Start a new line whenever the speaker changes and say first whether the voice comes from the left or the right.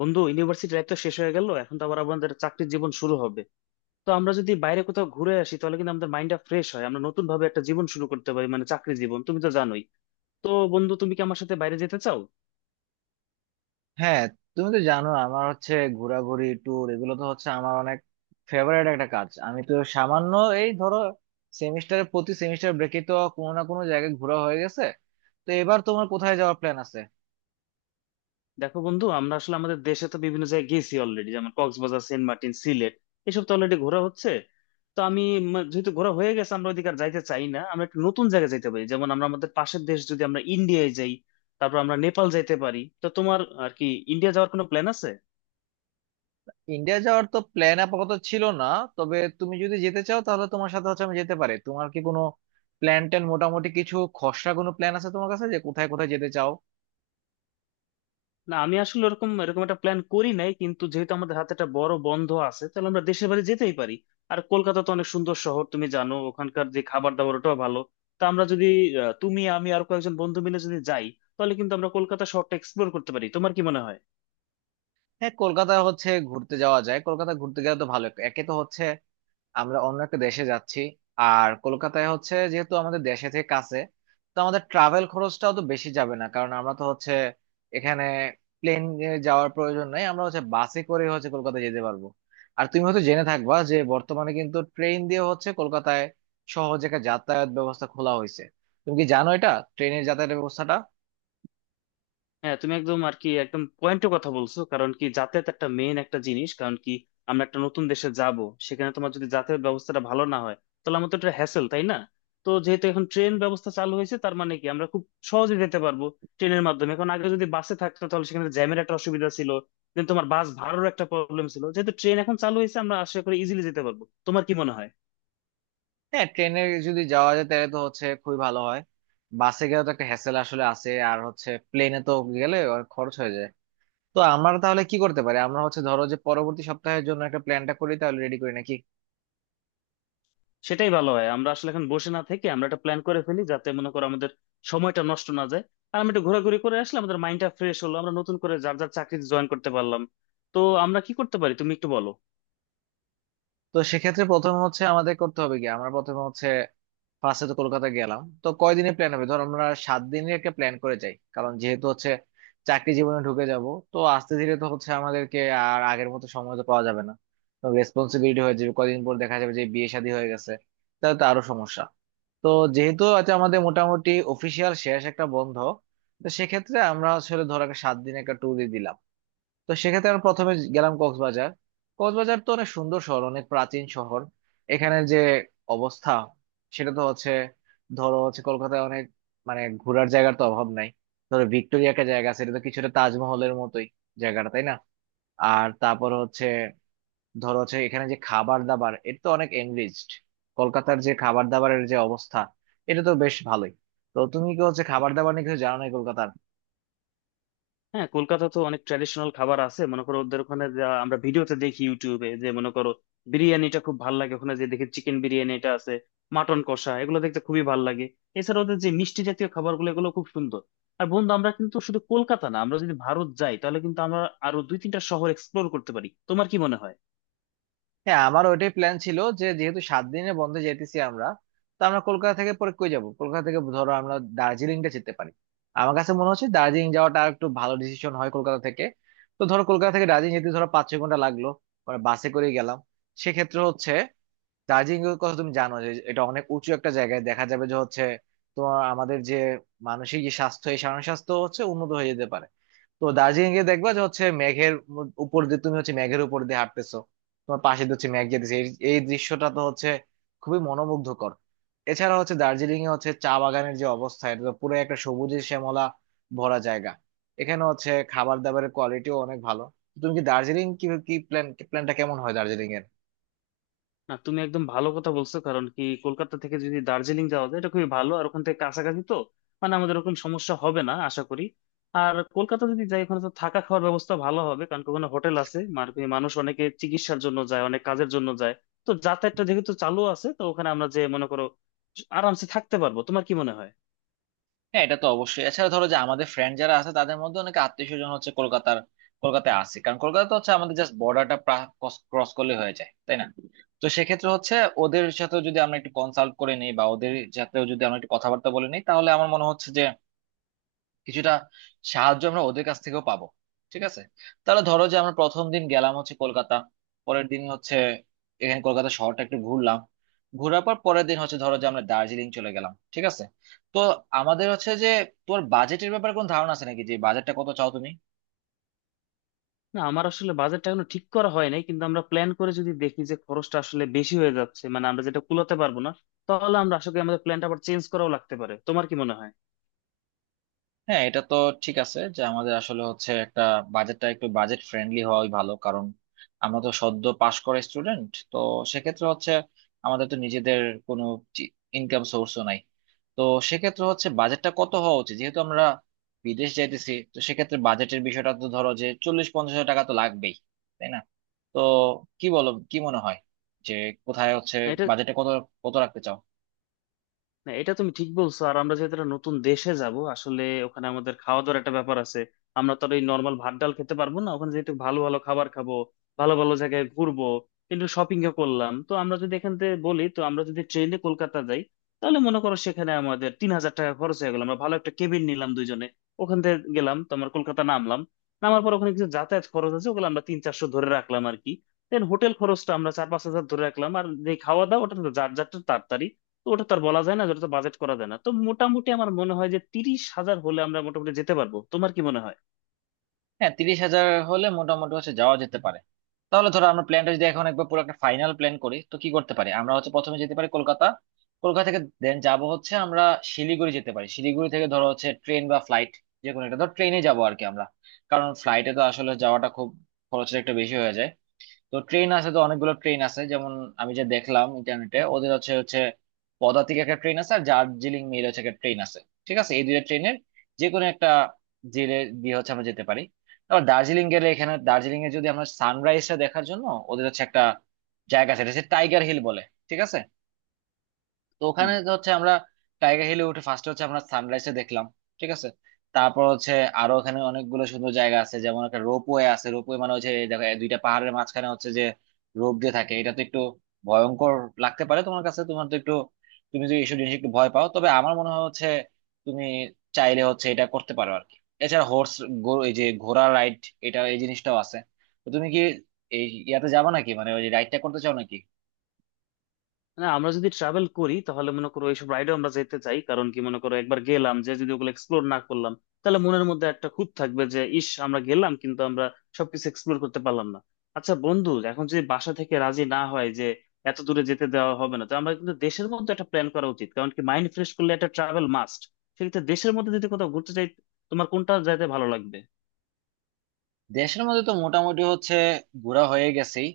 left: বন্ধু, university life তো শেষ হয়ে গেল। এখন তো আবার আমাদের চাকরির জীবন শুরু হবে। তো আমরা যদি বাইরে কোথাও ঘুরে আসি তাহলে কিন্তু আমাদের মাইন্ডটা ফ্রেশ হয়, আমরা নতুন ভাবে একটা জীবন শুরু করতে পারি, মানে চাকরি জীবন তুমি তো জানোই। তো বন্ধু, তুমি কি আমার সাথে বাইরে যেতে চাও?
right: হ্যাঁ, তুমি তো জানো আমার হচ্ছে ঘোরাঘুরি, ট্যুর, এগুলো তো হচ্ছে আমার অনেক ফেভারিট একটা কাজ। আমি তো সামান্য এই ধরো সেমিস্টারের প্রতি সেমিস্টার ব্রেকে তো কোনো না কোনো জায়গায় ঘোরা হয়ে গেছে। তো এবার তোমার কোথায় যাওয়ার প্ল্যান আছে?
left: দেখো বন্ধু, আমরা আসলে আমাদের দেশে তো বিভিন্ন জায়গায় গেছি অলরেডি, যেমন কক্সবাজার, সেন্ট মার্টিন, সিলেট, এসব তো অলরেডি ঘোরা হচ্ছে। তো আমি যেহেতু ঘোরা হয়ে গেছে, আমরা ওদিকে আর যাইতে চাই না। আমরা একটু নতুন জায়গায় যাইতে পারি, যেমন আমরা আমাদের পাশের দেশ, যদি আমরা ইন্ডিয়ায় যাই, তারপর আমরা নেপাল যাইতে পারি। তো তোমার আর কি ইন্ডিয়া যাওয়ার কোনো প্ল্যান আছে?
right: ইন্ডিয়া যাওয়ার তো প্ল্যান আপাতত ছিল না, তবে তুমি যদি যেতে চাও তাহলে তোমার সাথে হচ্ছে আমি যেতে পারি। তোমার কি কোনো প্ল্যান ট্যান, মোটামুটি কিছু খসড়া কোনো প্ল্যান আছে তোমার কাছে যে কোথায় কোথায় যেতে চাও?
left: না, আমি আসলে ওরকম এরকম একটা প্ল্যান করি নাই, কিন্তু যেহেতু আমাদের হাতে একটা বড় বন্ধ আছে, তাহলে আমরা দেশের বাড়ি যেতেই পারি। আর কলকাতা তো অনেক সুন্দর শহর, তুমি জানো ওখানকার যে খাবার দাবার, ওটাও ভালো। তা আমরা যদি আহ, তুমি, আমি আর কয়েকজন বন্ধু মিলে যদি যাই, তাহলে কিন্তু আমরা কলকাতা শহরটা এক্সপ্লোর করতে পারি। তোমার কি মনে হয়?
right: হ্যাঁ, কলকাতা হচ্ছে ঘুরতে যাওয়া যায়, কলকাতা ঘুরতে গেলে তো ভালো। একে তো হচ্ছে আমরা অন্য একটা দেশে যাচ্ছি, আর কলকাতায় হচ্ছে যেহেতু আমাদের দেশে থেকে কাছে, তো আমাদের ট্রাভেল খরচটাও তো বেশি যাবে না, কারণ আমরা তো হচ্ছে এখানে প্লেনে যাওয়ার প্রয়োজন নেই, আমরা হচ্ছে বাসে করে হচ্ছে কলকাতা যেতে পারবো। আর তুমি হয়তো জেনে থাকবা যে বর্তমানে কিন্তু ট্রেন দিয়ে হচ্ছে কলকাতায় সহজ একটা যাতায়াত ব্যবস্থা খোলা হয়েছে। তুমি কি জানো এটা, ট্রেনের যাতায়াত ব্যবস্থাটা?
left: হ্যাঁ, তুমি একদম আর কি একদম পয়েন্টের কথা বলছো, কারণ কি যাতায়াত একটা মেইন একটা জিনিস। কারণ কি আমরা একটা নতুন দেশে যাব, সেখানে তোমার যদি যাতায়াত ব্যবস্থাটা ভালো না হয়, তাহলে আমাদের তো একটা হ্যাসেল, তাই না? তো যেহেতু এখন ট্রেন ব্যবস্থা চালু হয়েছে, তার মানে কি আমরা খুব সহজে যেতে পারবো ট্রেনের মাধ্যমে। এখন আগে যদি বাসে থাকতো তাহলে সেখানে জ্যামের একটা অসুবিধা ছিল, দেন তোমার বাস ভাড়ারও একটা প্রবলেম ছিল। যেহেতু ট্রেন এখন চালু হয়েছে, আমরা আশা করি ইজিলি যেতে পারবো। তোমার কি মনে হয়?
right: হ্যাঁ, ট্রেনে যদি যাওয়া যায় তাহলে তো হচ্ছে খুবই ভালো হয়। বাসে গেলে তো একটা হ্যাসেল আসলে আছে, আর হচ্ছে প্লেনে তো গেলে অনেক খরচ হয়ে যায়। তো আমরা তাহলে কি করতে পারি, আমরা হচ্ছে ধরো যে পরবর্তী সপ্তাহের জন্য একটা প্ল্যানটা করি, তাহলে রেডি করি নাকি?
left: সেটাই ভালো হয়। আমরা আসলে এখন বসে না থেকে আমরা একটা প্ল্যান করে ফেলি, যাতে মনে করো আমাদের সময়টা নষ্ট না যায়। আর আমরা একটু ঘোরাঘুরি করে আসলে আমাদের মাইন্ডটা ফ্রেশ হলো, আমরা নতুন করে যার যার চাকরিতে জয়েন করতে পারলাম। তো আমরা কি করতে পারি, তুমি একটু বলো।
right: তো সেক্ষেত্রে প্রথমে হচ্ছে আমাদের করতে হবে কি, আমরা প্রথমে হচ্ছে ফার্স্টে তো কলকাতা গেলাম, তো কয়দিনের প্ল্যান হবে? ধর আমরা 7 দিনের একটা প্ল্যান করে যাই, কারণ যেহেতু হচ্ছে চাকরি জীবনে ঢুকে যাব, তো আস্তে ধীরে তো হচ্ছে আমাদেরকে আর আগের মতো সময় তো পাওয়া যাবে না, তো রেসপন্সিবিলিটি হয়ে যাবে, কয়দিন পর দেখা যাবে যে বিয়ে শাদী হয়ে গেছে, তাহলে তো আরো সমস্যা। তো যেহেতু আজ আমাদের মোটামুটি অফিসিয়াল শেষ একটা বন্ধ, তো সেক্ষেত্রে আমরা আসলে ধর একটা 7 দিন একটা ট্যুরই দিলাম। তো সেক্ষেত্রে আমরা প্রথমে গেলাম কক্সবাজার। কক্সবাজার তো অনেক সুন্দর শহর, অনেক প্রাচীন শহর। এখানে যে অবস্থা, সেটা তো হচ্ছে ধরো হচ্ছে কলকাতায় অনেক, মানে ঘোরার জায়গার তো অভাব নাই। ধরো ভিক্টোরিয়া একটা জায়গা আছে, এটা তো কিছুটা তাজমহলের মতোই জায়গাটা, তাই না? আর তারপর হচ্ছে ধরো হচ্ছে এখানে যে খাবার দাবার, এটা তো অনেক এনরিচড। কলকাতার যে খাবার দাবারের যে অবস্থা, এটা তো বেশ ভালোই। তো তুমি কি হচ্ছে খাবার দাবার নিয়ে কিছু জানো না কলকাতার?
left: হ্যাঁ, কলকাতা তো অনেক ট্র্যাডিশনাল খাবার আছে। মনে করো ওদের ওখানে, যা আমরা ভিডিওতে দেখি ইউটিউবে, যে মনে করো বিরিয়ানিটা খুব ভাল লাগে ওখানে, যে দেখি চিকেন বিরিয়ানি এটা আছে, মাটন কষা, এগুলো দেখতে খুবই ভাল লাগে। এছাড়া ওদের যে মিষ্টি জাতীয় খাবারগুলো, এগুলো খুব সুন্দর। আর বন্ধু, আমরা কিন্তু শুধু কলকাতা না, আমরা যদি ভারত যাই তাহলে কিন্তু আমরা আরো 2-3টা শহর এক্সপ্লোর করতে পারি। তোমার কি মনে হয়?
right: হ্যাঁ, আমার ওইটাই প্ল্যান ছিল যে যেহেতু 7 দিনের বন্ধে যেতেছি আমরা, তো আমরা কলকাতা থেকে পরে কই যাবো? কলকাতা থেকে ধরো আমরা দার্জিলিংটা যেতে পারি। আমার কাছে মনে হচ্ছে দার্জিলিং যাওয়াটা আর একটু ভালো ডিসিশন হয় কলকাতা থেকে। তো ধরো কলকাতা থেকে দার্জিলিং যেতে ধরো 5-6 ঘন্টা লাগলো, মানে বাসে করে গেলাম। সেক্ষেত্রে হচ্ছে দার্জিলিং এর কথা তুমি জানো যে এটা অনেক উঁচু একটা জায়গায়, দেখা যাবে যে হচ্ছে তোমার আমাদের যে মানসিক যে স্বাস্থ্য, এই মানসিক স্বাস্থ্য হচ্ছে উন্নত হয়ে যেতে পারে। তো দার্জিলিং এ দেখবা যে হচ্ছে মেঘের উপর দিয়ে তুমি হচ্ছে মেঘের উপর দিয়ে হাঁটতেছো, তোমার পাশে দিয়ে হচ্ছে মেঘ যেতেছে, এই এই দৃশ্যটা তো হচ্ছে খুবই মনোমুগ্ধকর। এছাড়া হচ্ছে দার্জিলিং এ হচ্ছে চা বাগানের যে অবস্থা, এটা তো পুরো একটা সবুজে শ্যামলা ভরা জায়গা। এখানে হচ্ছে খাবার দাবারের কোয়ালিটিও অনেক ভালো। তুমি কি দার্জিলিং কি কি প্ল্যান, প্ল্যানটা কেমন হয় দার্জিলিং এর?
left: না, তুমি একদম ভালো কথা বলছো, কারণ কি কলকাতা থেকে যদি দার্জিলিং যাওয়া যায়, এটা খুবই ভালো। আর ওখান থেকে কাছাকাছি তো, মানে আমাদের ওরকম সমস্যা হবে না আশা করি। আর কলকাতা যদি যাই, ওখানে তো থাকা খাওয়ার ব্যবস্থা ভালো হবে, কারণ কি ওখানে হোটেল আছে, মানে কি মানুষ অনেকে চিকিৎসার জন্য যায়, অনেক কাজের জন্য যায়। তো যাতায়াতটা যেহেতু চালু আছে, তো ওখানে আমরা, যে মনে করো, আরামসে থাকতে পারবো। তোমার কি মনে হয়?
right: হ্যাঁ, এটা তো অবশ্যই। এছাড়া ধরো যে আমাদের ফ্রেন্ড যারা আছে তাদের মধ্যে অনেকে আত্মীয় স্বজন হচ্ছে কলকাতার, কলকাতায় আছে, কারণ কলকাতা তো হচ্ছে আমাদের জাস্ট বর্ডারটা ক্রস করলে হয়ে যায়, তাই না? তো সেক্ষেত্রে হচ্ছে ওদের সাথে যদি আমরা একটু কনসাল্ট করে নিই বা ওদের সাথেও যদি আমরা একটু কথাবার্তা বলে নিই তাহলে আমার মনে হচ্ছে যে কিছুটা সাহায্য আমরা ওদের কাছ থেকেও পাবো। ঠিক আছে, তাহলে ধরো যে আমরা প্রথম দিন গেলাম হচ্ছে কলকাতা, পরের দিন হচ্ছে এখানে কলকাতা শহরটা একটু ঘুরলাম, ঘোরার পর পরের দিন হচ্ছে ধরো যে আমরা দার্জিলিং চলে গেলাম, ঠিক আছে? তো আমাদের হচ্ছে যে তোর বাজেটের ব্যাপারে কোনো ধারণা আছে নাকি, যে বাজেটটা কত চাও তুমি?
left: না, আমার আসলে বাজেটটা এখনো ঠিক করা হয় নাই, কিন্তু আমরা প্ল্যান করে যদি দেখি যে খরচটা আসলে বেশি হয়ে যাচ্ছে, মানে আমরা যেটা কুলাতে পারবো না, তাহলে আমরা আশা করি আমাদের প্ল্যানটা আবার চেঞ্জ করাও লাগতে পারে। তোমার কি মনে হয়?
right: হ্যাঁ, এটা তো ঠিক আছে যে আমাদের আসলে হচ্ছে একটা বাজেটটা একটু বাজেট ফ্রেন্ডলি হওয়াই ভালো, কারণ আমরা তো সদ্য পাশ করা স্টুডেন্ট, তো সেক্ষেত্রে হচ্ছে আমাদের তো নিজেদের কোনো ইনকাম সোর্সও নাই। তো সেক্ষেত্রে হচ্ছে বাজেটটা কত হওয়া উচিত, যেহেতু আমরা বিদেশ যাইতেছি, তো সেক্ষেত্রে বাজেটের বিষয়টা তো ধরো যে 40-50 হাজার টাকা তো লাগবেই, তাই না? তো কি বলো, কি মনে হয়, যে কোথায় হচ্ছে
left: না এটা
right: বাজেটটা কত কত রাখতে চাও?
left: না এটা তুমি ঠিক বলছো। আর আমরা যেহেতু একটা নতুন দেশে যাব, আসলে ওখানে আমাদের খাওয়া দাওয়ার একটা ব্যাপার আছে। আমরা তো আর এই নর্মাল ভাত ডাল খেতে পারবো না, ওখানে যেহেতু ভালো ভালো খাবার খাবো, ভালো ভালো জায়গায় ঘুরবো, কিন্তু শপিং ও করলাম। তো আমরা যদি এখান থেকে বলি, তো আমরা যদি ট্রেনে কলকাতা যাই, তাহলে মনে করো সেখানে আমাদের 3,000 টাকা খরচ হয়ে গেল, আমরা ভালো একটা কেবিন নিলাম দুইজনে। ওখান থেকে গেলাম, তো আমরা কলকাতা নামলাম। নামার পর ওখানে কিছু যাতায়াত খরচ আছে, ওগুলো আমরা 300-400 ধরে রাখলাম আর কি। দেন হোটেল খরচটা আমরা 4-5 হাজার ধরে রাখলাম। আর যে খাওয়া দাওয়া, ওটা তো যার যারটা তার। তো ওটা তো আর বলা যায় না, ওটা তো বাজেট করা যায় না। তো মোটামুটি আমার মনে হয় যে 30,000 হলে আমরা মোটামুটি যেতে পারবো। তোমার কি মনে হয়?
right: হ্যাঁ, 30 হাজার হলে মোটামুটি হচ্ছে যাওয়া যেতে পারে। তাহলে ধরো আমরা প্ল্যানটা যদি এখন একবার পুরো একটা ফাইনাল প্ল্যান করি, তো কি করতে পারি, আমরা হচ্ছে প্রথমে যেতে পারি কলকাতা, কলকাতা থেকে দেন যাব হচ্ছে আমরা শিলিগুড়ি, যেতে পারি শিলিগুড়ি থেকে ধরো হচ্ছে ট্রেন বা ফ্লাইট যে কোনো একটা, ধর ট্রেনে যাবো আর কি আমরা, কারণ ফ্লাইটে তো আসলে যাওয়াটা খুব, খরচটা একটু বেশি হয়ে যায়। তো ট্রেন আছে, তো অনেকগুলো ট্রেন আছে, যেমন আমি যে দেখলাম ইন্টারনেটে ওদের হচ্ছে হচ্ছে পদাতিক একটা ট্রেন আছে আর দার্জিলিং মেল হচ্ছে একটা ট্রেন আছে। ঠিক আছে, এই দুইটা ট্রেনের যে কোনো একটা জেলে দিয়ে হচ্ছে আমরা যেতে পারি। আবার দার্জিলিং গেলে, এখানে দার্জিলিং এ যদি আমরা সানরাইজটা দেখার জন্য ওদের হচ্ছে একটা জায়গা আছে, এটা হচ্ছে টাইগার হিল বলে, ঠিক আছে? তো ওখানে
left: হুম।
right: তো হচ্ছে আমরা টাইগার হিলে উঠে ফার্স্টে হচ্ছে আমরা সানরাইজটা দেখলাম, ঠিক আছে? তারপর হচ্ছে আরো ওখানে অনেকগুলো সুন্দর জায়গা আছে, যেমন একটা রোপওয়ে আছে, রোপওয়ে মানে হচ্ছে এই দেখো এই দুইটা পাহাড়ের মাঝখানে হচ্ছে যে রোপ দিয়ে থাকে, এটা তো একটু ভয়ঙ্কর লাগতে পারে তোমার কাছে, তোমার তো একটু, তুমি যদি এইসব জিনিস একটু ভয় পাও, তবে আমার মনে হয় হচ্ছে তুমি চাইলে হচ্ছে এটা করতে পারো আর কি। এছাড়া হোর্স, এই যে ঘোড়া রাইড, এটা এই জিনিসটাও আছে। তো তুমি কি এই ইয়াতে যাবো নাকি, মানে ওই রাইডটা করতে চাও নাকি?
left: না, আমরা যদি ট্রাভেল করি তাহলে মনে করো এইসব রাইডে আমরা যেতে চাই, কারণ কি মনে করো একবার গেলাম, যে যদি ওগুলো এক্সপ্লোর না করলাম, তাহলে মনের মধ্যে একটা খুঁত থাকবে যে ইস, আমরা গেলাম কিন্তু আমরা সবকিছু এক্সপ্লোর করতে পারলাম না। আচ্ছা বন্ধু, এখন যদি বাসা থেকে রাজি না হয় যে এত দূরে যেতে দেওয়া হবে না, তো আমরা কিন্তু দেশের মধ্যে একটা প্ল্যান করা উচিত, কারণ কি মাইন্ড ফ্রেশ করলে একটা ট্রাভেল মাস্ট। সেক্ষেত্রে দেশের মধ্যে যদি কোথাও ঘুরতে চাই, তোমার কোনটা যাইতে ভালো লাগবে?
right: দেশের মধ্যে তো মোটামুটি হচ্ছে ঘোরা হয়ে গেছেই,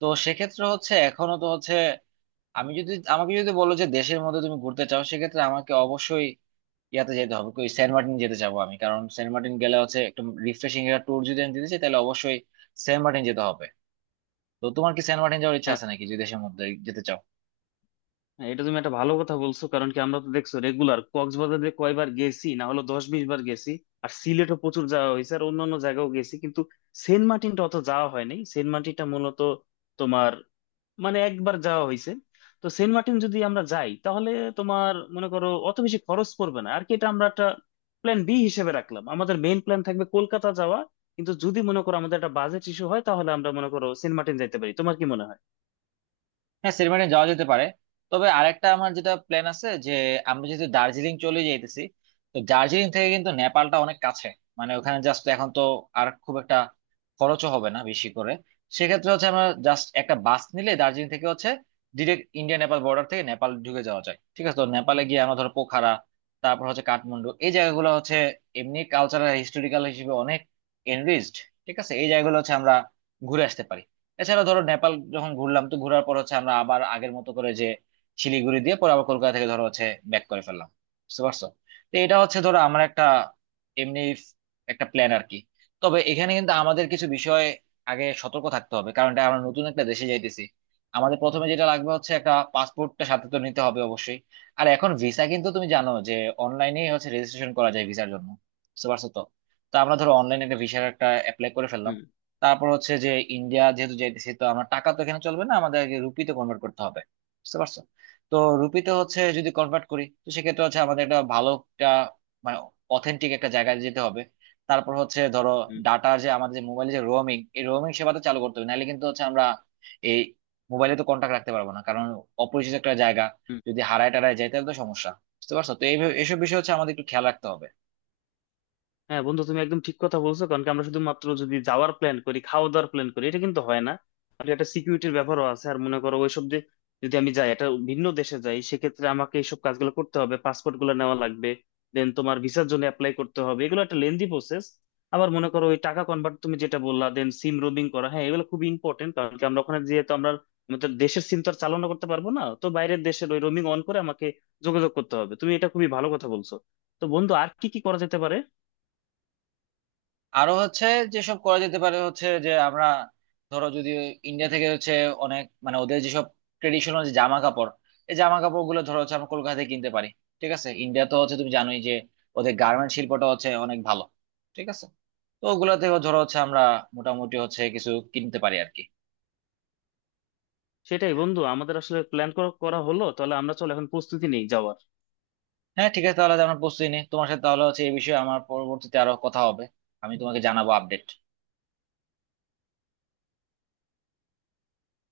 right: তো সেক্ষেত্রে হচ্ছে এখনো তো হচ্ছে আমি যদি, আমাকে যদি বলো যে দেশের মধ্যে তুমি ঘুরতে চাও সেক্ষেত্রে আমাকে অবশ্যই ইয়াতে যেতে হবে, ওই সেন্ট মার্টিন যেতে চাবো আমি, কারণ সেন্ট মার্টিন গেলে হচ্ছে একটু রিফ্রেশিং একটা ট্যুর যদি আমি দিতে চাই তাহলে অবশ্যই সেন্ট মার্টিন যেতে হবে। তো তোমার কি সেন্ট মার্টিন যাওয়ার ইচ্ছা আছে নাকি, যদি দেশের মধ্যে যেতে চাও?
left: হ্যাঁ, এটা তুমি একটা ভালো কথা বলছো, কারণ কি আমরা তো দেখছো রেগুলার কক্সবাজারে কয়বার গেছি, না হলো 10-20 বার গেছি। আর সিলেটও প্রচুর যাওয়া হয়েছে, আর অন্যান্য জায়গাও গেছি, কিন্তু সেন্ট মার্টিনটা অত যাওয়া হয়নি। সেন্ট মার্টিনটা মূলত তোমার, মানে একবার যাওয়া হয়েছে। তো সেন্ট মার্টিন যদি আমরা যাই, তাহলে তোমার মনে করো অত বেশি খরচ পড়বে না আর কি। এটা আমরা একটা প্ল্যান বি হিসেবে রাখলাম, আমাদের মেইন প্ল্যান থাকবে কলকাতা যাওয়া। কিন্তু যদি মনে করো আমাদের একটা বাজেট ইস্যু হয়, তাহলে আমরা মনে করো সেন্ট মার্টিন যাইতে পারি। তোমার কি মনে হয়?
right: হ্যাঁ, সেলিব্রেশন যাওয়া যেতে পারে। তবে আরেকটা আমার যেটা প্ল্যান আছে যে আমরা যেহেতু দার্জিলিং চলে যাইতেছি, তো দার্জিলিং থেকে কিন্তু নেপালটা অনেক কাছে, মানে ওখানে জাস্ট এখন তো আর খুব একটা খরচও হবে না বেশি করে। সেক্ষেত্রে হচ্ছে আমরা জাস্ট একটা বাস নিলে দার্জিলিং থেকে হচ্ছে ডিরেক্ট ইন্ডিয়া নেপাল বর্ডার থেকে নেপাল ঢুকে যাওয়া যায়, ঠিক আছে? তো নেপালে গিয়ে আমরা ধরো পোখারা, তারপর হচ্ছে কাঠমান্ডু, এই জায়গাগুলো হচ্ছে এমনি কালচারাল, হিস্টোরিক্যাল হিসেবে অনেক এনরিচড, ঠিক আছে? এই জায়গাগুলো হচ্ছে আমরা ঘুরে আসতে পারি। এছাড়া ধরো নেপাল যখন ঘুরলাম, তো ঘোরার পর হচ্ছে আমরা আবার আগের মতো করে যে শিলিগুড়ি দিয়ে পরে আবার কলকাতা থেকে ধরো হচ্ছে ব্যাক করে ফেললাম, বুঝতে পারছো? তো এটা হচ্ছে ধরো আমার একটা এমনি একটা প্ল্যান আর কি। তবে এখানে কিন্তু আমাদের কিছু বিষয় আগে সতর্ক থাকতে হবে, কারণ এটা আমরা নতুন একটা দেশে যাইতেছি। আমাদের প্রথমে যেটা লাগবে হচ্ছে একটা পাসপোর্টটা সাথে তো নিতে হবে অবশ্যই। আর এখন ভিসা কিন্তু তুমি জানো যে অনলাইনে হচ্ছে রেজিস্ট্রেশন করা যায় ভিসার জন্য, বুঝতে পারছো তো? তো আমরা ধরো অনলাইনে একটা ভিসার একটা অ্যাপ্লাই করে ফেললাম।
left: হুম,
right: তারপর হচ্ছে যে ইন্ডিয়া যেহেতু যাইতেছি, তো আমার টাকা তো এখানে চলবে না, আমাদের আগে রুপিতে কনভার্ট করতে হবে, বুঝতে পারছো? তো রুপিতে হচ্ছে যদি কনভার্ট করি, তো সেক্ষেত্রে হচ্ছে আমাদের একটা ভালো একটা, মানে অথেন্টিক একটা জায়গায় যেতে হবে। তারপর হচ্ছে ধরো
left: হুম,
right: ডাটা যে আমাদের যে মোবাইলে যে রোমিং, এই রোমিং সেবাটা চালু করতে হবে, নাহলে কিন্তু হচ্ছে আমরা এই মোবাইলে তো কন্টাক্ট রাখতে পারবো না, কারণ অপরিচিত একটা জায়গা,
left: হুম।
right: যদি হারায় টারায় যায় তাহলে তো সমস্যা, বুঝতে পারছো তো? এই এসব বিষয় হচ্ছে আমাদের একটু খেয়াল রাখতে হবে।
left: হ্যাঁ বন্ধু, তুমি একদম ঠিক কথা বলছো, কারণ কি আমরা শুধুমাত্র যদি যাওয়ার প্ল্যান করি, খাওয়া দাওয়ার প্ল্যান করি, এটা কিন্তু হয় না। আর একটা সিকিউরিটির ব্যাপারও আছে। আর মনে করো ওইসব যে, যদি আমি যাই একটা ভিন্ন দেশে যাই, সেক্ষেত্রে আমাকে এইসব কাজগুলো করতে হবে, পাসপোর্ট গুলো নেওয়া লাগবে, দেন তোমার ভিসার জন্য অ্যাপ্লাই করতে হবে, এগুলো একটা লেন্দি প্রসেস। আবার মনে করো ওই টাকা কনভার্ট, তুমি যেটা বললা, দেন সিম রোমিং করা, হ্যাঁ এগুলো খুব ইম্পর্টেন্ট। কারণ কি আমরা ওখানে, যেহেতু আমরা আমাদের দেশের সিম তো আর চালনা করতে পারবো না, তো বাইরের দেশের ওই রোমিং অন করে আমাকে যোগাযোগ করতে হবে। তুমি এটা খুবই ভালো কথা বলছো। তো বন্ধু, আর কি কি করা যেতে পারে?
right: আরো হচ্ছে যেসব করা যেতে পারে হচ্ছে যে আমরা ধরো যদি ইন্ডিয়া থেকে হচ্ছে অনেক, মানে ওদের যেসব ট্রেডিশনাল যে জামা কাপড়, এই জামা কাপড় গুলো ধরো হচ্ছে আমরা কলকাতা থেকে কিনতে পারি। ঠিক আছে, ইন্ডিয়া তো হচ্ছে তুমি জানোই যে ওদের গার্মেন্ট শিল্পটা হচ্ছে অনেক ভালো, ঠিক আছে? তো ওগুলা থেকে ধরো হচ্ছে আমরা মোটামুটি হচ্ছে কিছু কিনতে পারি আর কি।
left: সেটাই বন্ধু, আমাদের আসলে প্ল্যান করা করা হলো। তাহলে আমরা, চলো এখন প্রস্তুতি নেই যাওয়ার।
right: হ্যাঁ, ঠিক আছে, তাহলে আজ আমরা প্রস্তুতি নিই তোমার সাথে, তাহলে হচ্ছে এই বিষয়ে আমার পরবর্তীতে আরো কথা হবে, আমি তোমাকে জানাবো আপডেট।